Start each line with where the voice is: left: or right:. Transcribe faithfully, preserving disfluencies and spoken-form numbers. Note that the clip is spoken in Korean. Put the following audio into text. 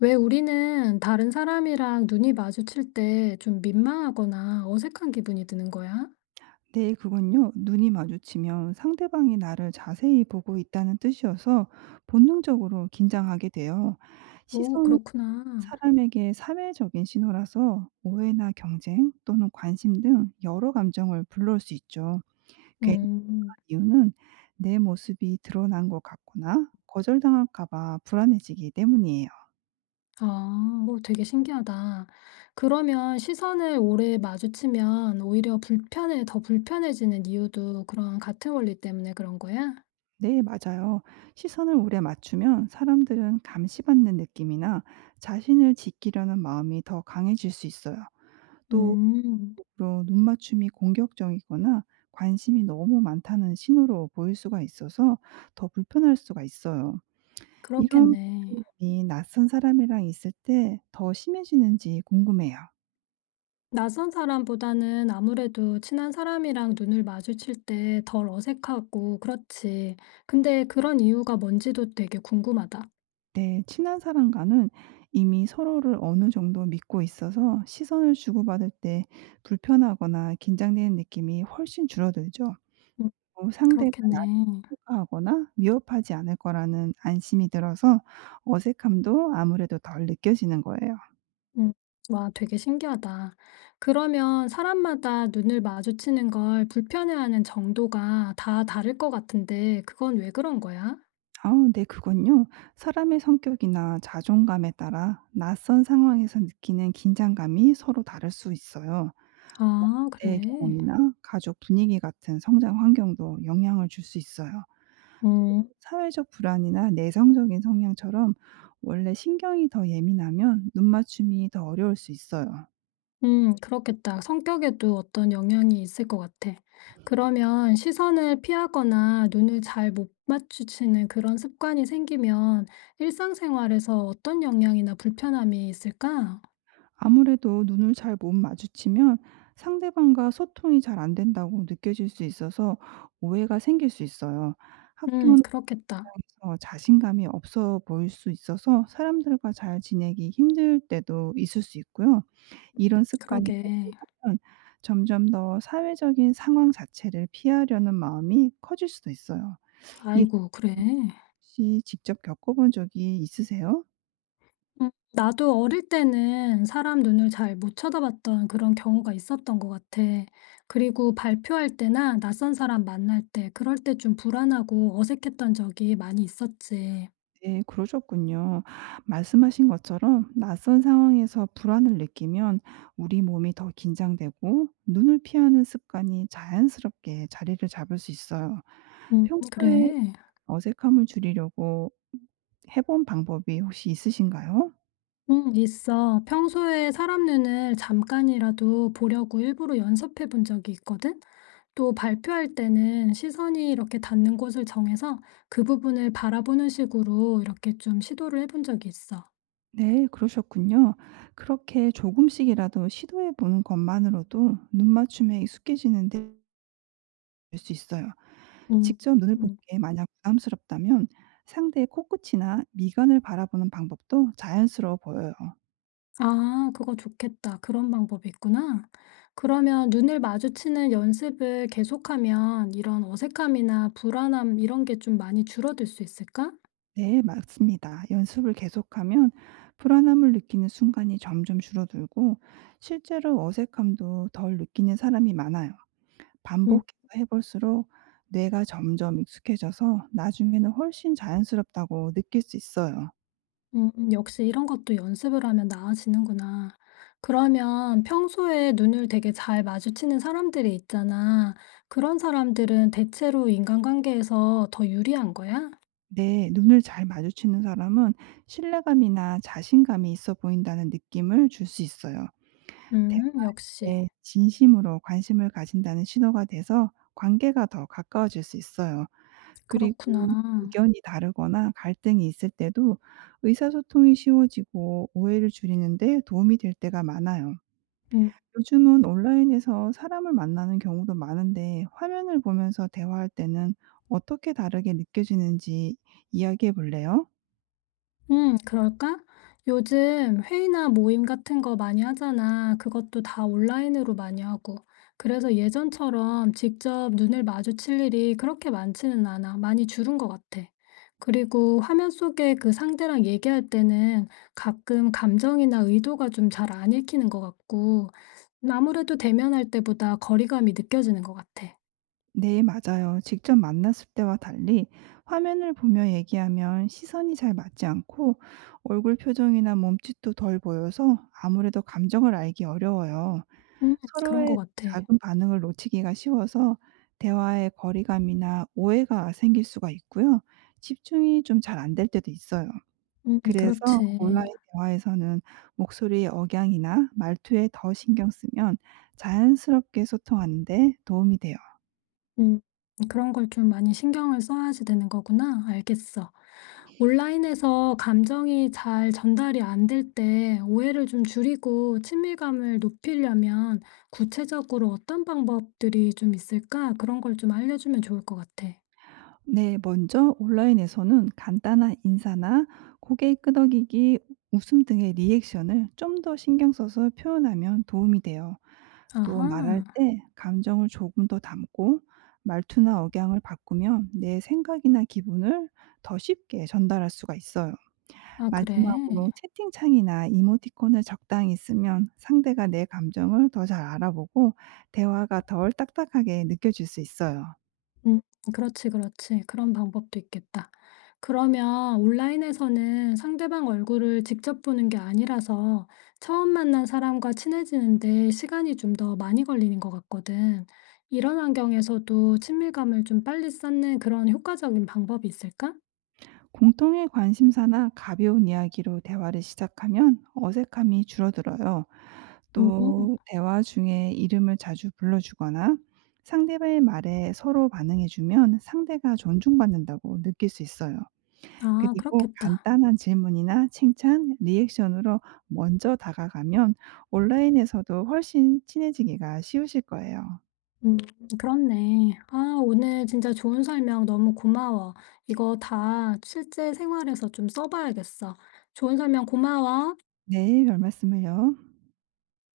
left: 왜 우리는 다른 사람이랑 눈이 마주칠 때 좀 민망하거나 어색한 기분이 드는 거야?
right: 네, 그건요. 눈이 마주치면 상대방이 나를 자세히 보고 있다는 뜻이어서 본능적으로 긴장하게 돼요.
left: 오,
right: 시선은
left: 그렇구나.
right: 사람에게 사회적인 신호라서 오해나 경쟁 또는 관심 등 여러 감정을 불러올 수 있죠. 괜히
left: 음,
right: 이유는 내 모습이 드러난 것 같거나 거절당할까 봐 불안해지기 때문이에요.
left: 아, 오, 되게 신기하다. 그러면 시선을 오래 마주치면 오히려 불편해, 더 불편해지는 이유도 그런 같은 원리 때문에 그런 거야?
right: 네, 맞아요. 시선을 오래 맞추면 사람들은 감시받는 느낌이나 자신을 지키려는 마음이 더 강해질 수 있어요. 또,
left: 음,
right: 일부러 눈 맞춤이 공격적이거나 관심이 너무 많다는 신호로 보일 수가 있어서 더 불편할 수가 있어요. 이런
left: 그렇겠네.
right: 불편함이 낯선 사람이랑 있을 때 더 심해지는지 궁금해요.
left: 낯선 사람보다는 아무래도 친한 사람이랑 눈을 마주칠 때 덜 어색하고 그렇지. 근데 그런 이유가 뭔지도 되게 궁금하다.
right: 네. 친한 사람과는 이미 서로를 어느 정도 믿고 있어서 시선을 주고받을 때 불편하거나 긴장되는 느낌이 훨씬 줄어들죠.
left: 음,
right: 또 상대가
left: 그렇겠네.
right: 나를 평가하거나 위협하지 않을 거라는 안심이 들어서 어색함도 아무래도 덜 느껴지는 거예요.
left: 음, 와, 되게 신기하다. 그러면 사람마다 눈을 마주치는 걸 불편해하는 정도가 다 다를 것 같은데, 그건 왜 그런 거야?
right: 아 네. 그건요. 사람의 성격이나 자존감에 따라 낯선 상황에서 느끼는 긴장감이 서로 다를 수 있어요.
left: 아,
right: 내
left: 그래.
right: 경험이나 가족 분위기 같은 성장 환경도 영향을 줄 수 있어요.
left: 음.
right: 사회적 불안이나 내성적인 성향처럼 원래 신경이 더 예민하면 눈 맞춤이 더 어려울 수 있어요.
left: 음 그렇겠다. 성격에도 어떤 영향이 있을 것 같아. 그러면 시선을 피하거나 눈을 잘 못 마주치는 그런 습관이 생기면 일상생활에서 어떤 영향이나 불편함이 있을까?
right: 아무래도 눈을 잘 못 마주치면 상대방과 소통이 잘 안 된다고 느껴질 수 있어서 오해가 생길 수 있어요.
left: 음
right: 학교나
left: 그렇겠다.
right: 직장에서 자신감이 없어 보일 수 있어서 사람들과 잘 지내기 힘들 때도 있을 수 있고요. 이런 습관이
left: 그러게.
right: 반복되면 점점 더 사회적인 상황 자체를 피하려는 마음이 커질 수도 있어요. 일
left: 아이고 그래.
right: 혹시 직접 겪어본 적이 있으세요?
left: 음 나도 어릴 때는 사람 눈을 잘 못 쳐다봤던 그런 경우가 있었던 것 같아. 그리고 발표할 때나 낯선 사람 만날 때 그럴 때 좀 불안하고 어색했던 적이 많이 있었지.
right: 네 그러셨군요. 말씀하신 것처럼 낯선 상황에서 불안을 느끼면 우리 몸이 더 긴장되고 눈을 피하는 습관이 자연스럽게 자리를 잡을 수 있어요.
left: 음
right: 평소에
left: 그래?
right: 어색함을 줄이려고 해본 방법이 혹시 있으신가요?
left: 응, 있어. 평소에 사람 눈을 잠깐이라도 보려고 일부러 연습해 본 적이 있거든? 또 발표할 때는 시선이 이렇게 닿는 곳을 정해서 그 부분을 바라보는 식으로 이렇게 좀 시도를 해본 적이 있어.
right: 네, 그러셨군요. 그렇게 조금씩이라도 시도해 보는 것만으로도 눈 맞춤에 익숙해지는 데 될 수 있어요.
left: 음.
right: 직접 눈을 보는
left: 음.
right: 게 만약 부담스럽다면 상대의 코끝이나 미간을 바라보는 방법도 자연스러워 보여요.
left: 아 그거 좋겠다. 그런 방법이 있구나. 그러면 눈을 마주치는 연습을 계속하면 이런 어색함이나 불안함 이런 게 좀 많이 줄어들 수 있을까?
right: 네, 맞습니다. 연습을 계속하면 불안함을 느끼는 순간이 점점 줄어들고 실제로 어색함도 덜 느끼는 사람이 많아요.
left: 음.
right: 반복해서 해 볼수록 뇌가 점점 익숙해져서 나중에는 훨씬 자연스럽다고 느낄 수 있어요.
left: 음 음, 역시 이런 것도 연습을 하면 나아지는구나. 그러면 평소에 눈을 되게 잘 마주치는 사람들이 있잖아. 그런 사람들은 대체로 인간관계에서 더 유리한 거야?
right: 네. 눈을 잘 마주치는 사람은 신뢰감이나 자신감이 있어 보인다는 느낌을 줄 수 있어요.
left: 음, 역시.
right: 대화에 진심으로 관심을 가진다는 신호가 돼서 관계가 더 가까워질 수 있어요. 그리고
left: 그렇구나.
right: 의견이 다르거나 갈등이 있을 때도 의사소통이 쉬워지고 오해를 줄이는 데 도움이 될 때가 많아요.
left: 음.
right: 요즘은 온라인에서 사람을 만나는 경우도 많은데 화면을 보면서 대화할 때는 어떻게 다르게 느껴지는지 이야기해 볼래요?
left: 음, 그럴까? 요즘 회의나 모임 같은 거 많이 하잖아. 그것도 다 온라인으로 많이 하고. 그래서 예전처럼 직접 눈을 마주칠 일이 그렇게 많지는 않아. 많이 줄은 것 같아. 그리고 화면 속에 그 상대랑 얘기할 때는 가끔 감정이나 의도가 좀 잘 안 읽히는 것 같고, 아무래도 대면할 때보다 거리감이 느껴지는 것 같아.
right: 네, 맞아요. 직접 만났을 때와 달리 화면을 보며 얘기하면 시선이 잘 맞지 않고 얼굴 표정이나 몸짓도 덜 보여서 아무래도 감정을 알기 어려워요.
left: 음, 그런 것
right: 서로의
left: 같아.
right: 작은 반응을 놓치기가 쉬워서 대화의 거리감이나 오해가 생길 수가 있고요. 집중이 좀 잘 안 될 때도 있어요.
left: 음,
right: 그래서
left: 그렇지.
right: 온라인 대화에서는 목소리의 억양이나 말투에 더 신경 쓰면 자연스럽게 소통하는 데 도움이 돼요.
left: 음. 그런 걸 좀 많이 신경을 써야지 되는 거구나. 알겠어. 온라인에서 감정이 잘 전달이 안 될 때 오해를 좀 줄이고 친밀감을 높이려면 구체적으로 어떤 방법들이 좀 있을까? 그런 걸 좀 알려주면 좋을 것 같아.
right: 네, 먼저 온라인에서는 간단한 인사나 고개 끄덕이기, 웃음 등의 리액션을 좀 더 신경 써서 표현하면 도움이 돼요. 또 말할
left: 아하.
right: 때 감정을 조금 더 담고 말투나 억양을 바꾸면 내 생각이나 기분을 더 쉽게 전달할 수가 있어요.
left: 아, 그래.
right: 마지막으로 채팅창이나 이모티콘을 적당히 쓰면 상대가 내 감정을 더 잘 알아보고 대화가 덜 딱딱하게 느껴질 수 있어요.
left: 음. 그렇지, 그렇지. 그런 방법도 있겠다. 그러면 온라인에서는 상대방 얼굴을 직접 보는 게 아니라서 처음 만난 사람과 친해지는데 시간이 좀 더 많이 걸리는 것 같거든. 이런 환경에서도 친밀감을 좀 빨리 쌓는 그런 효과적인 방법이 있을까?
right: 공통의 관심사나 가벼운 이야기로 대화를 시작하면 어색함이 줄어들어요.
left: 음.
right: 또 대화 중에 이름을 자주 불러주거나 상대방의 말에 서로 반응해주면 상대가 존중받는다고 느낄 수 있어요.
left: 아,
right: 그리고
left: 그렇겠다.
right: 간단한 질문이나 칭찬, 리액션으로 먼저 다가가면 온라인에서도 훨씬 친해지기가 쉬우실 거예요.
left: 음, 그렇네. 아, 오늘 진짜 좋은 설명 너무 고마워. 이거 다 실제 생활에서 좀 써봐야겠어. 좋은 설명 고마워.
right: 네, 별 말씀을요.